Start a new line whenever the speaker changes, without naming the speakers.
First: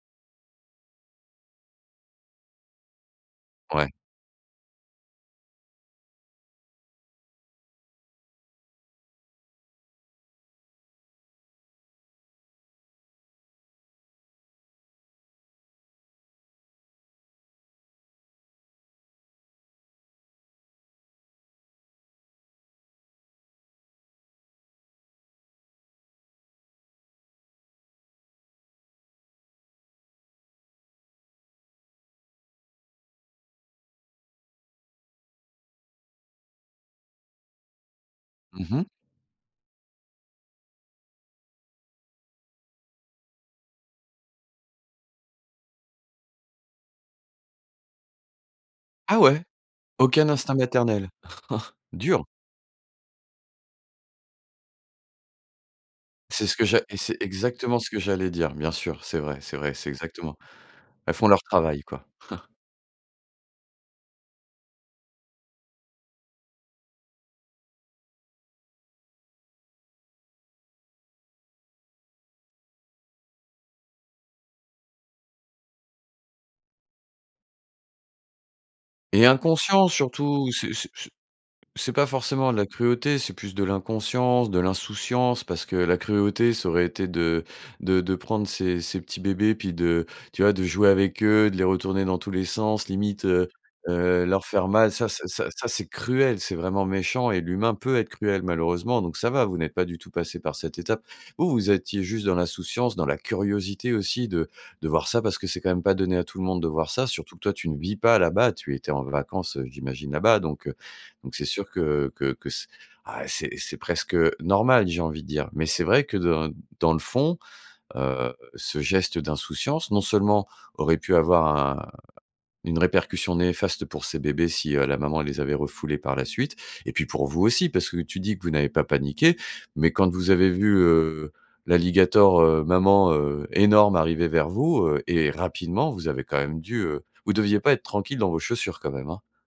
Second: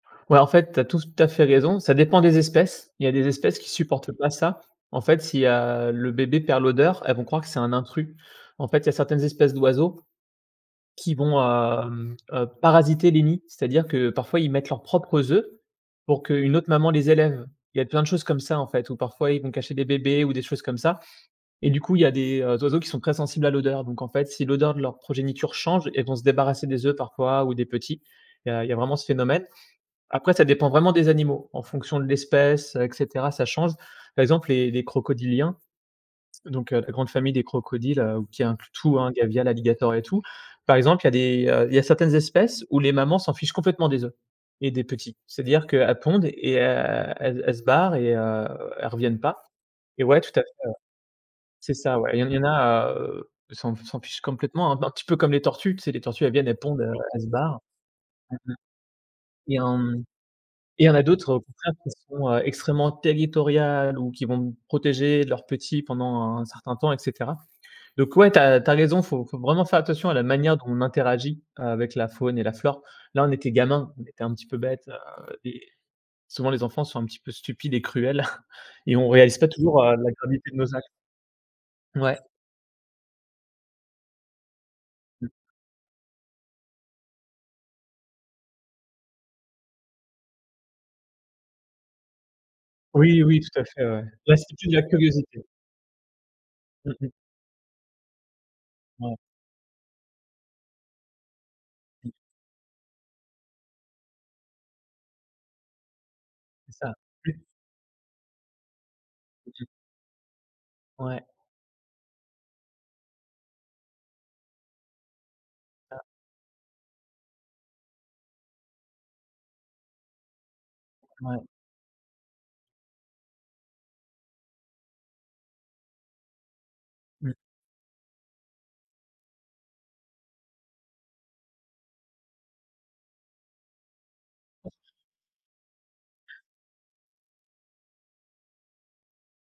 Ouais, en fait, tu as tout à fait raison, ça dépend des espèces. Il y a des espèces qui
Ouais.
supportent pas ça. En fait si, heu, le bébé perd l'odeur, elles vont croire que c'est un intrus. En fait, il y a certaines espèces d'oiseaux qui vont, hem, heu, parasiter les nids, c'est-à-dire que parfois ils mettent leurs propres œufs, pour qu'une autre maman les élève. Il y a plein de choses comme ça en fait, ou parfois ils vont cacher des bébés ou des choses comme ça, et du coup il y a des, heu, oiseaux qui sont très sensibles à l'odeur. Donc en fait si l'odeur de leur progéniture change, elles vont se débarrasser des œufs parfois ou des petits, il y a il y a vraiment ce phénomène. Après, ça dépend vraiment des animaux. En fonction de l'espèce, heu, et cetera, ça change. Par exemple, les les crocodiliens, donc heu, la grande famille des crocodiles, heu, qui inclut
Mmh mh.
tout hein, gavial, alligator et tout. Par exemple, il y a des, heu il y a certaines espèces, où les mamans s'en fichent complètement des œufs et des petits. C'est-à-dire qu'elles pondent et e elles elles se barrent et heu, elles reviennent
Ah ouais!
pas et ouais,
Aucun
tout à fait,
instinct
ouais.
maternel.
C'est ça ouais, et il y
Dur.
en il y en a, heu, elles s'en f elles s'en fichent complètement, un p un petit peu comme les tortues. Tu sais les tortues elles
C'est
viennent,
ce
elles
que
pondent,
j'a
heu,
et c'est
elles se barrent.
exactement ce que j'allais dire. Bien sûr. C'est vrai,
Mmh mh,
c'est
et
vrai,
en,
c'est
mmh,
exactement
et il y a en
elles font
d'autres, heu, au
leur
contraire,
travail
qui
quoi.
sont, heu, extrêmement territoriales ou qui vont protéger leurs petits pendant un certain temps et cetera. Donc ouais tu as tu as raison, faut faut vraiment faire attention à la manière dont on interagit, avec la faune et la flore. Là, on était gamins, on était un petit peu bêtes, heu, et souvent, les enfants sont un petit peu stupides et cruels et on
Et
réalise pas toujours,
inconscient
heu, la
surtout!
gravité de
C'est
nos actes.
c'est c'est c'est pas
Ouais.
forcément de la cruauté, c'est plus de l'inconscience, de
Mmh.
l'insouciance, parce que la cruauté, ça aurait été de de de prendre ces ces petits bébés, puis de tu vois de jouer avec eux, de les retourner dans tous les sens,
Oui,
limite,
oui,
heu
tout à fait ouais.
heu,
Là
leur
c'était
faire
plus de la
mal. Ça ça
curiosité.
ça ça c'est cruel, c'est vraiment
Mmh mh.
méchant et l'humain peut être cruel malheureusement, donc
Ouais.
ça va, vous n'êtes pas du tout passés par cette étape. Vous, vous étiez juste dans l'insouciance, dans la curiosité aussi de de voir ça, parce que c'est quand même pas donné à tout le monde de
C'est
voir
ça.
ça,
Oui.
surtout que toi, tu ne vis pas là-bas, tu étais en vacances, heu,
[unintelligible]
j'imagine là-bas donc, heu,
Ouais.
donc c'est sûr que que que c ah c'est c'est presque, normal, j'ai envie de dire. Mais c'est
[unintelligible]
vrai que dans dans le fond, heu, ce geste d'insouciance, non seulement, aurait pu
Ouais.
avoir un une répercussion néfaste pour ces bébés si, heu, la maman les avait refoulés par la suite, et puis pour
Mmh.
vous aussi, parce que tu dis que vous n'avez pas paniqué. Mais quand vous avez vu, heu, l'alligator, heu, maman, heu, énorme arriver vers vous, heu, et rapidement vous avez quand même dû heu, vous deviez pas être tranquilles dans vos chaussures quand même hein.